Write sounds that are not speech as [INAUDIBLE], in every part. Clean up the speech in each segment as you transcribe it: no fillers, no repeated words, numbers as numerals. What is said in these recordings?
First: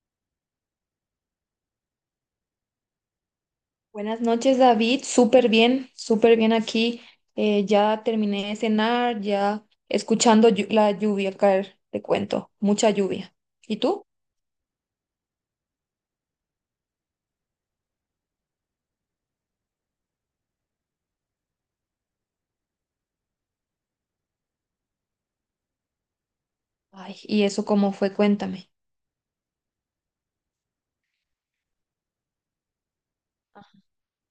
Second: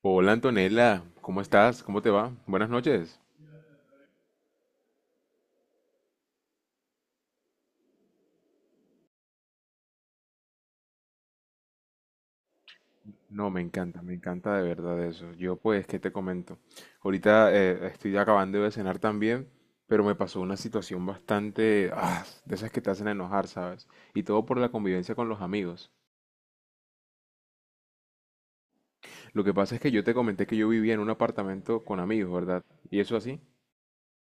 Hola Antonella, ¿cómo estás? ¿Cómo te va? Buenas noches. Buenas noches, David. Súper bien aquí. Ya terminé de cenar, ya escuchando la lluvia caer, te cuento. Mucha lluvia. No, ¿Y tú? me encanta de verdad eso. Yo pues, ¿qué te comento? Ahorita estoy acabando de cenar también, pero me pasó una situación bastante, de esas que te hacen enojar, ¿sabes? Y todo por la convivencia con los amigos. Ay, ¿y eso cómo fue? Cuéntame. Lo que pasa es que yo te comenté que yo vivía en un apartamento con amigos, ¿verdad? ¿Y eso así? Ajá.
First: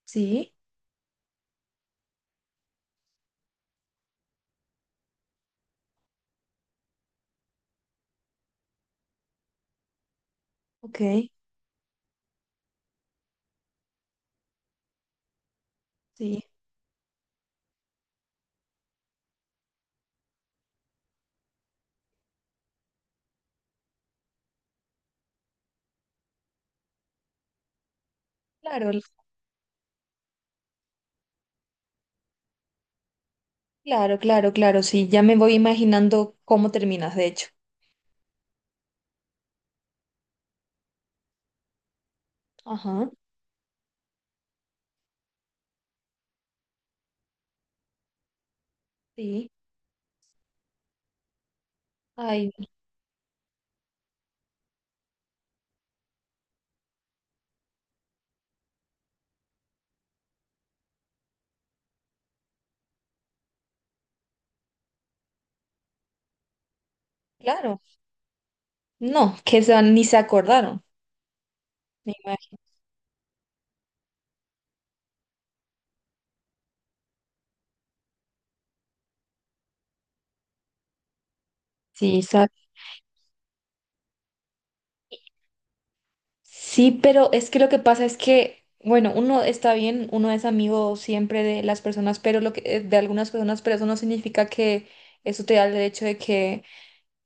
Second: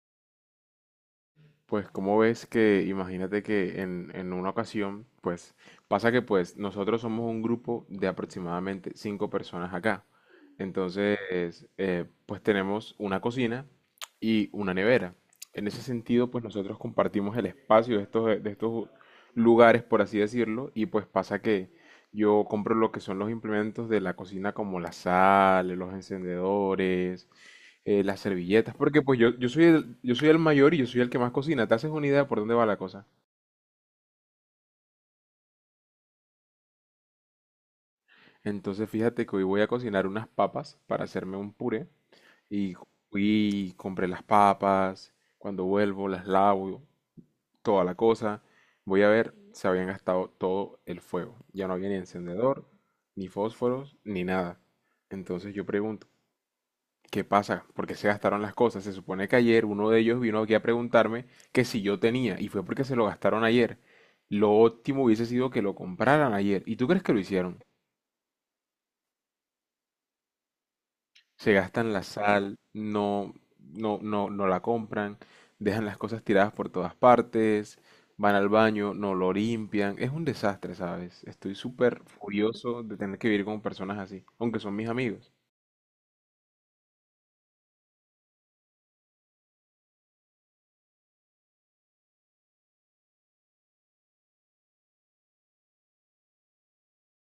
Sí, Pues como ves que, imagínate que en una ocasión, pues pasa que pues nosotros somos un grupo de aproximadamente cinco personas acá. ok, Entonces, pues tenemos una cocina y una nevera. En ese sentido, sí. pues nosotros compartimos el espacio de estos lugares, por así decirlo, y pues pasa que yo compro lo que son los implementos de la cocina como la sal, los encendedores, las servilletas, Claro, porque pues yo soy el mayor y yo soy el que más cocina. ¿Te haces una idea por dónde va la cosa? claro, claro, claro, sí. Ya me voy imaginando cómo terminas, de hecho. Entonces fíjate que hoy voy a cocinar unas papas para hacerme un puré y Ajá, fui, compré las papas, cuando vuelvo las lavo, toda la cosa. Voy a ver, sí. se habían gastado todo el fuego. Ya no había ni Ay, encendedor, ni fósforos, ni nada. Entonces yo pregunto, ¿qué pasa? ¿Por qué se gastaron las cosas? Se supone que ayer uno de ellos vino aquí a preguntarme que si yo tenía, y fue porque se lo gastaron ayer. Lo óptimo hubiese sido que lo compraran ayer. ¿Y tú crees que lo hicieron? claro. No, ni se acordaron, Se gastan la me imagino. sal, no la compran, dejan las cosas tiradas por todas partes, van al baño, no lo limpian. Es un desastre, ¿sabes? Estoy súper Sí, ¿sabes? furioso de tener que vivir con personas así, aunque son mis amigos. Sí, pero es que lo que pasa es que, bueno, uno está bien, uno es amigo siempre de las personas, pero lo que, de algunas personas, pero eso no significa que eso te da el derecho de que,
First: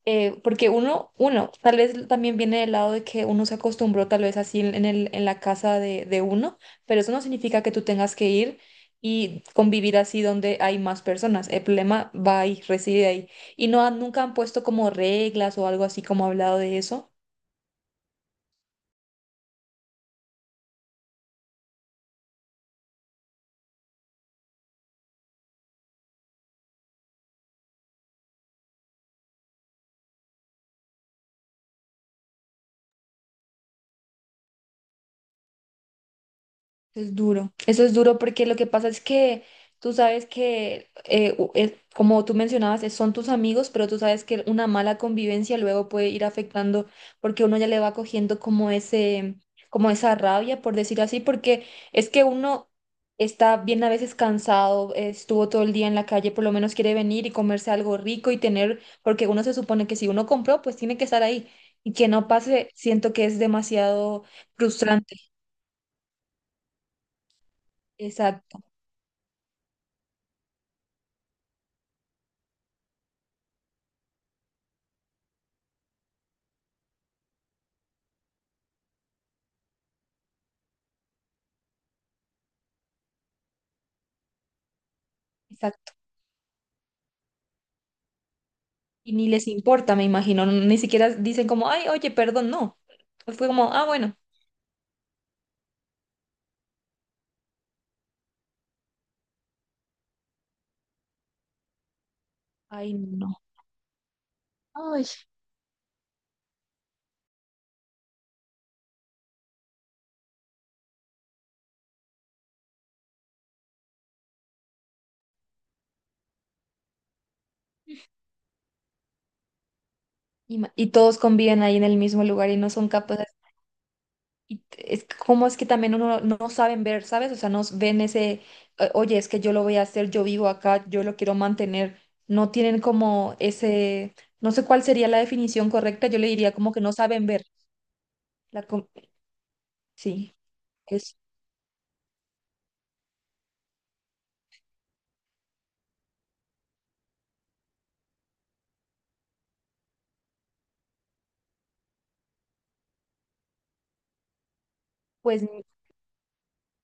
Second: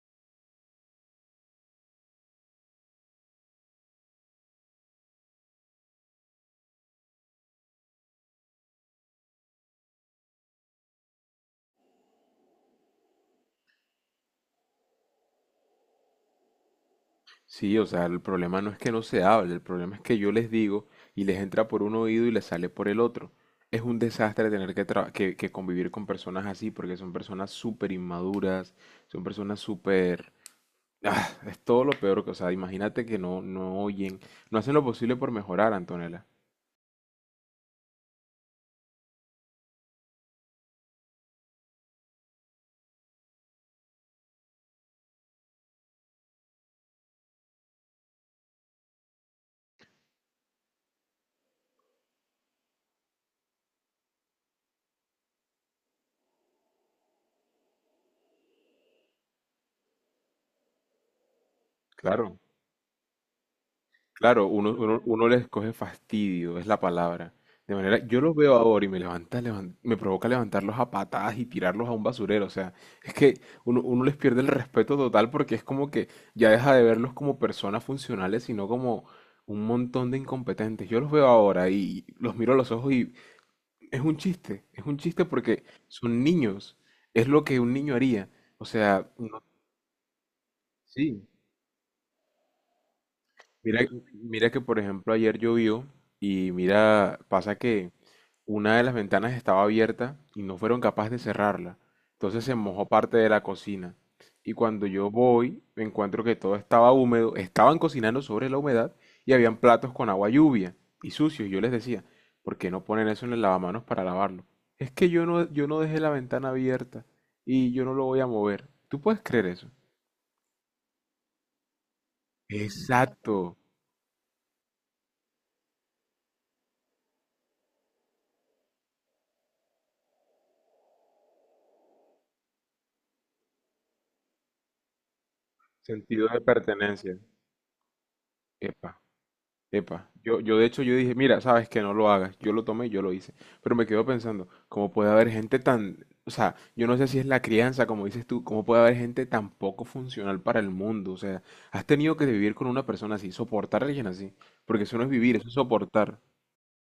porque uno, tal vez también viene del lado de que uno se acostumbró tal vez así en en la casa de uno, pero eso no significa que tú tengas que ir y convivir así donde hay más personas. El problema va ahí, reside ahí. Y nunca han puesto como reglas o algo así como hablado de eso. Sí, o sea, el problema no es que no se hable, el problema es que yo les digo y les entra por un oído y les sale por el otro. Es un desastre tener que convivir con personas así porque son personas súper inmaduras, son personas súper... Ah, es todo lo peor que, o sea, imagínate que no, no oyen, no hacen lo posible por mejorar, Antonella. Es duro, eso es duro porque lo que pasa es que tú sabes que, como tú mencionabas, son tus amigos, pero tú sabes que una mala convivencia luego puede ir afectando porque uno ya le va cogiendo como ese, como esa rabia, por decir así, porque es que uno está bien a veces cansado, estuvo todo el día en la calle, por lo menos quiere venir y comerse algo rico y tener, porque uno se supone que si uno compró, pues tiene que estar ahí y que no Claro. pase, siento que es demasiado Claro, uno, uno, frustrante. uno les coge fastidio, es la palabra. De manera, yo los veo Exacto, ahora y me me provoca levantarlos a patadas y tirarlos a un basurero. O sea, es que uno les pierde el respeto total porque es como que ya deja de verlos como personas funcionales, sino como un montón de incompetentes. Yo los veo ahora y los miro a los ojos y es un chiste porque exacto. son niños, es lo que un niño haría. O sea, Y ni no, les importa, me imagino. Ni siquiera sí. dicen como, ay, oye, perdón, no. Fue como, Mira, ah, bueno. mira que por ejemplo ayer llovió y mira, pasa que una de las ventanas estaba abierta y no fueron capaces de cerrarla. Entonces se mojó Ay, parte de no. la cocina. Y cuando Ay. yo voy, me encuentro que todo estaba húmedo, estaban cocinando sobre la humedad y habían platos con agua lluvia y sucios. Yo les decía, ¿por qué no ponen eso en el lavamanos para lavarlo? Es que yo no dejé la ventana abierta y yo no lo voy a mover. ¿Tú puedes creer eso? Y, y todos conviven ahí en el mismo lugar y no son capaces. Exacto. Y es como es que también uno no, no saben ver, ¿sabes? O sea, no ven ese, oye, es que yo lo voy a hacer, yo vivo acá, yo lo quiero mantener." No tienen como ese, no sé cuál sería la definición correcta, yo le Sentido de diría como que no pertenencia. saben ver. La, com- Epa. Epa, sí, yo de hecho yo dije, es mira, sabes que no lo hagas, yo lo tomé y yo lo hice, pero me quedo pensando, ¿cómo puede haber gente tan, o sea, yo no sé si es la crianza, como dices tú, cómo puede haber gente tan poco funcional para el mundo? O sea, has tenido que vivir con una persona así, soportar a alguien así, porque eso no es vivir, pues. eso es soportar.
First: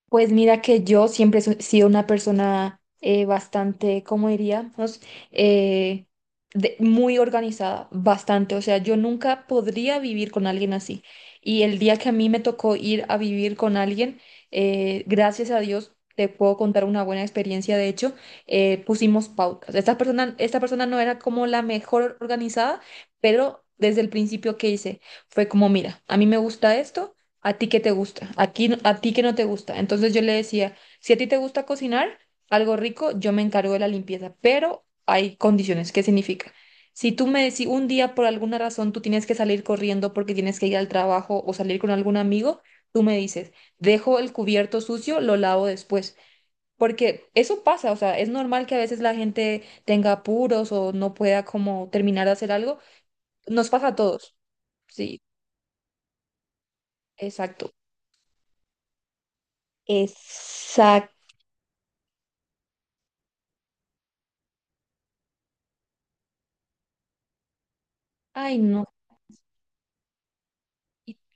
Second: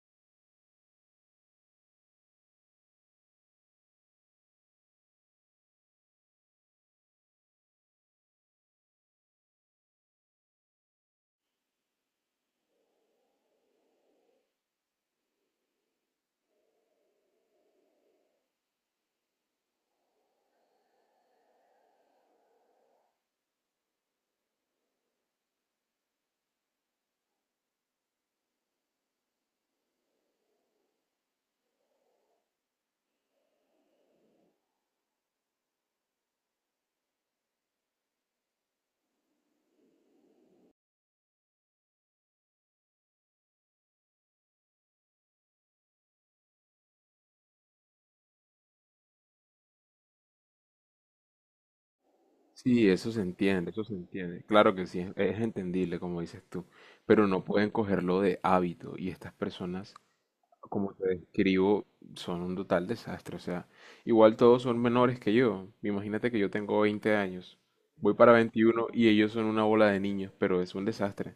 Pues mira que yo siempre he sido una persona bastante, ¿cómo diríamos? Eh, muy organizada, bastante. O sea, yo nunca podría vivir con alguien así. Y el día que a mí me tocó ir a vivir con alguien, gracias a Dios, te puedo contar una buena experiencia. De hecho, pusimos pautas. Esta persona no era como la mejor organizada, pero desde el principio que hice fue como, mira, a mí me gusta esto. ¿A ti qué te gusta? ¿A a ti qué no te gusta? Entonces yo le decía, si a ti te gusta cocinar algo rico, yo me encargo de la limpieza, pero hay condiciones. ¿Qué significa? Si tú me decís un día por alguna razón tú tienes que salir corriendo porque tienes que ir al trabajo o salir con algún amigo, tú me dices, dejo el cubierto sucio, lo lavo después. Porque eso pasa, o sea, es normal que a veces la gente tenga apuros o no pueda como terminar de hacer algo. Sí, Nos eso pasa se a todos. entiende, claro que sí, Sí, es entendible, como dices tú, pero no pueden exacto. cogerlo de hábito y estas personas como te describo, son un total desastre. O sea, igual todos son menores que yo. Imagínate que yo tengo 20 años, voy para Ay, no. 21 y ellos son una bola de niños, pero es un y- desastre.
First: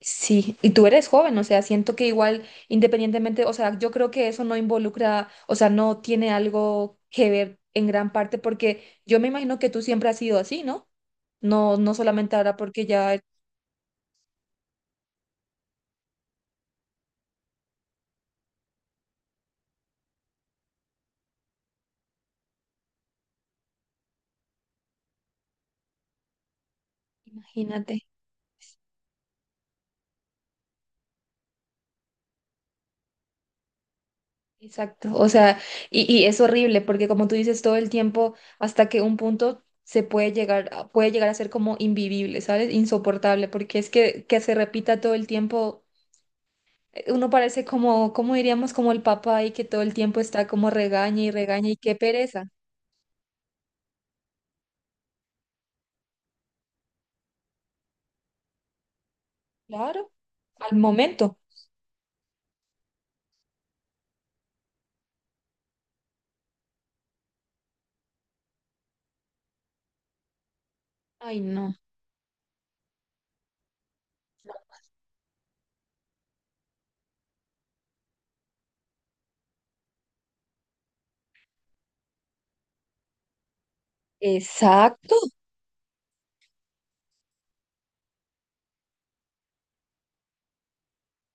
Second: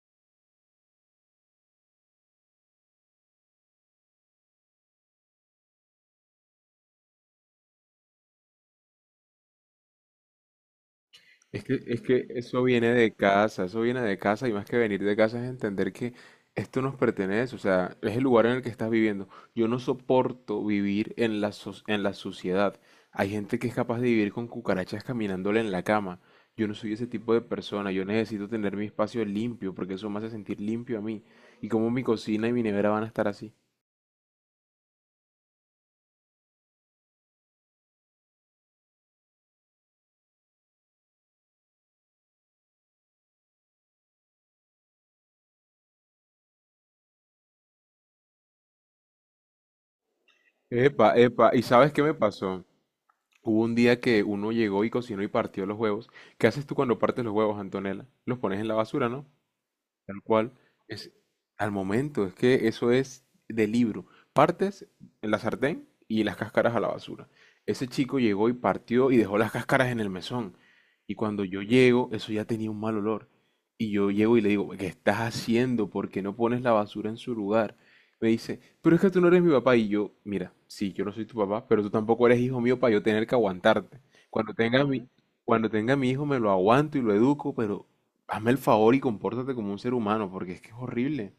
Sí, y tú eres joven, o sea, siento que igual, independientemente, o sea, yo creo que eso no involucra, o sea, no tiene algo que ver en gran parte, porque yo me imagino que tú siempre has sido así, ¿no? No, no Es que solamente ahora eso porque viene de ya, casa, eso viene de casa y más que venir de casa es entender que esto nos pertenece, o sea, es el lugar en el que estás viviendo. Yo no soporto vivir en en la suciedad. Hay gente que es capaz de vivir con cucarachas caminándole en la cama. Yo no soy ese tipo de persona, imagínate, yo necesito tener mi espacio limpio porque eso me hace sentir limpio a mí. Y como mi cocina y mi nevera van a estar así. exacto, o sea, y es horrible porque como tú dices todo el tiempo, hasta que un punto se puede llegar, puede llegar a ser como invivible, ¿sabes? Insoportable, porque es que se repita todo el tiempo. Uno parece como, como diríamos? Como el papá y que todo el tiempo está como Epa, regaña y epa, ¿y regaña y sabes qué qué me pereza. pasó? Hubo un día que uno llegó y cocinó y partió los huevos. ¿Qué haces tú cuando partes los huevos, Antonella? Los pones en la basura, ¿no? Claro, Tal cual. al Es momento. al momento, es que eso es de libro. Partes en la sartén y las cáscaras a la basura. Ese chico llegó y partió y dejó las cáscaras en el mesón. Y cuando Ay, yo no. llego, eso ya tenía un mal olor. Y yo llego y le digo, ¿qué estás haciendo? ¿Por qué no pones la basura en su lugar? Me dice, pero es que tú no eres mi papá. Y yo, mira, sí, yo no soy tu papá, pero tú tampoco eres hijo mío para yo tener que aguantarte. Cuando tenga mi, Exacto. cuando tenga mi hijo me lo aguanto y lo educo, pero hazme el favor y compórtate como un ser humano, porque es que es horrible.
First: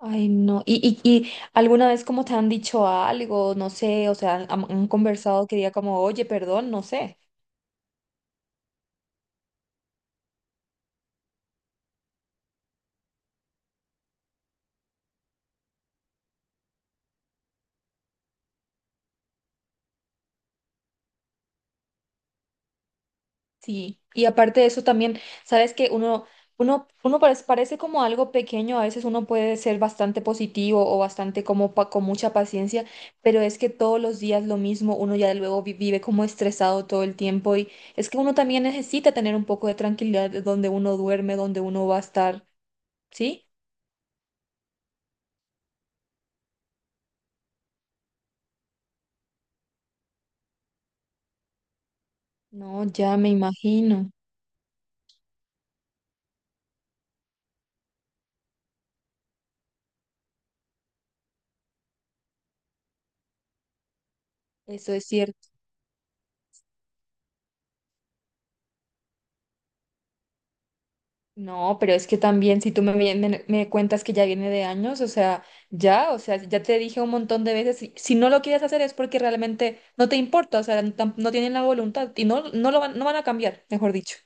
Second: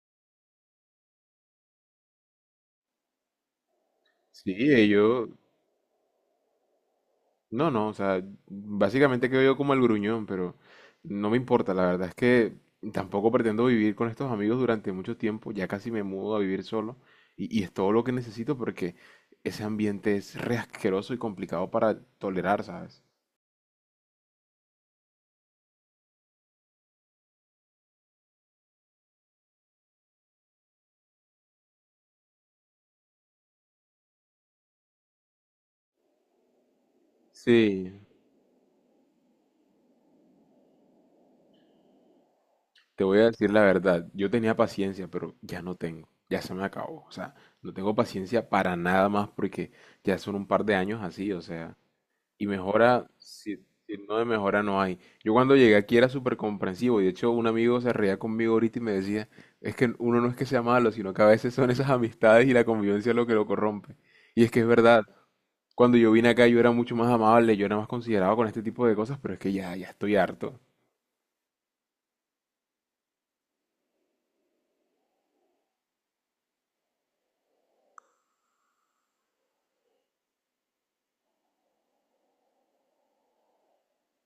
Ay, no. ¿Y, y alguna vez como te han dicho algo? No sé, o sea, Sí, han yo, conversado que diga como, oye, perdón, no sé. no, no, o sea, básicamente quedo yo como el gruñón, pero no me importa, la verdad es que tampoco pretendo vivir con estos amigos durante mucho tiempo, ya casi me mudo a vivir solo, y es todo lo que necesito porque ese ambiente es re asqueroso y complicado para tolerar, ¿sabes? Sí, y aparte de eso también, sabes que uno parece, parece como algo pequeño, a veces uno puede ser bastante positivo o bastante como con mucha paciencia, pero es que todos los días lo mismo, uno ya luego vive como estresado todo el tiempo y Sí, es que uno también necesita tener un poco de tranquilidad de donde uno duerme, donde uno va a estar, te voy a ¿sí? decir la verdad, yo tenía paciencia, pero ya no tengo, ya se me acabó. O sea, no tengo paciencia para nada más porque ya son un par de años así, o sea, y No, mejora, ya me si, si imagino, no de mejora no hay. Yo cuando llegué aquí era súper comprensivo, y de hecho un amigo se reía conmigo ahorita y me decía, es que uno no es que sea malo, sino que a veces son esas amistades y la convivencia lo que lo corrompe. Y es que es eso verdad, es cierto. cuando yo vine acá yo era mucho más amable, yo era más considerado con este tipo de cosas, pero es que ya estoy harto. No, pero es que también si tú me cuentas que ya viene de años, o sea, ya te dije un montón de veces, si no lo quieres hacer es porque realmente no te importa, o sea, no, no tienen la voluntad y no lo van, no van a cambiar, mejor dicho.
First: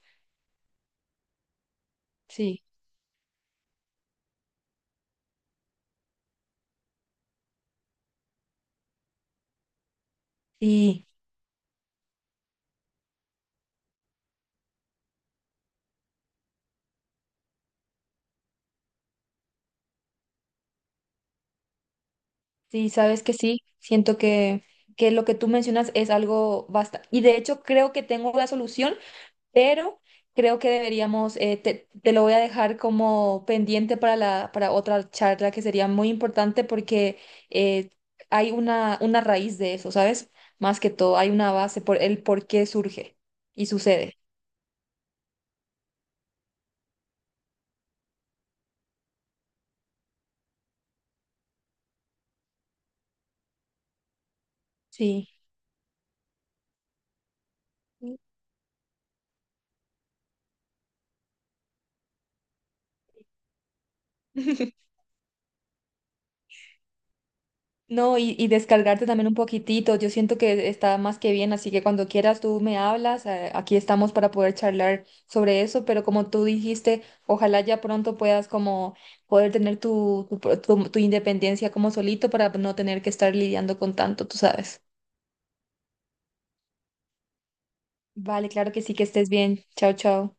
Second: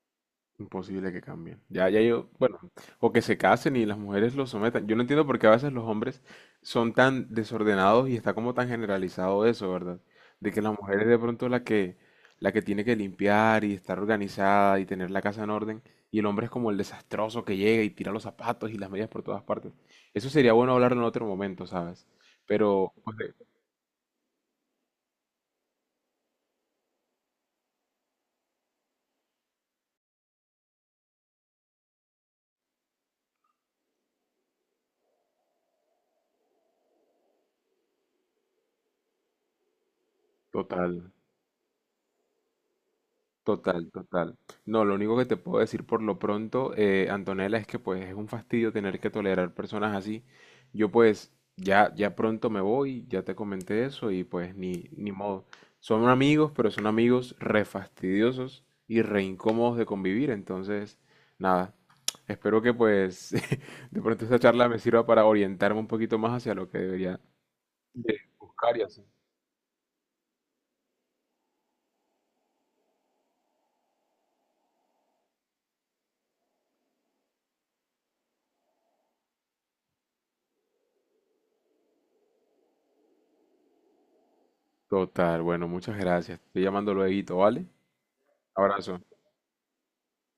Imposible que cambien. Sí, O que se casen y las mujeres los sometan. Yo no entiendo por qué a veces los hombres son tan desordenados y está como tan generalizado eso, ¿verdad? De que la mujer sí, es de pronto la que tiene que limpiar y estar organizada y tener la casa en orden, y el hombre es como el desastroso que llega y tira los zapatos y las medias por todas partes. Eso sería bueno hablarlo en otro momento, ¿sabes? sí, Pero, pues, sabes que sí, siento que lo que tú mencionas es algo basta y de hecho creo que tengo la solución, pero creo que deberíamos, te lo voy a dejar como pendiente para para otra charla que sería muy importante porque eh, hay una raíz de eso, ¿sabes? Más que total. todo, hay una base por el por qué surge y sucede. Total. No, lo único que te puedo decir por lo pronto, Antonella, es que pues es un fastidio tener que tolerar personas así. Yo pues ya, ya pronto me voy, ya te comenté eso y pues ni, ni Sí. modo. Son amigos, pero son amigos re fastidiosos y re incómodos de convivir. Entonces, nada, espero que pues [LAUGHS] de pronto esta charla me [LAUGHS] sirva para orientarme un poquito más hacia lo que debería de No, y buscar y descargarte hacer. también un poquitito. Yo siento que está más que bien, así que cuando quieras tú me hablas. Aquí estamos para poder charlar sobre eso, pero como tú dijiste, ojalá ya pronto puedas como poder tener tu independencia como solito para no tener que estar lidiando con tanto, tú sabes. Total, bueno, muchas gracias. Estoy llamando luego, ¿vale? Vale, claro que sí, Abrazo. que estés bien. Chao, chao.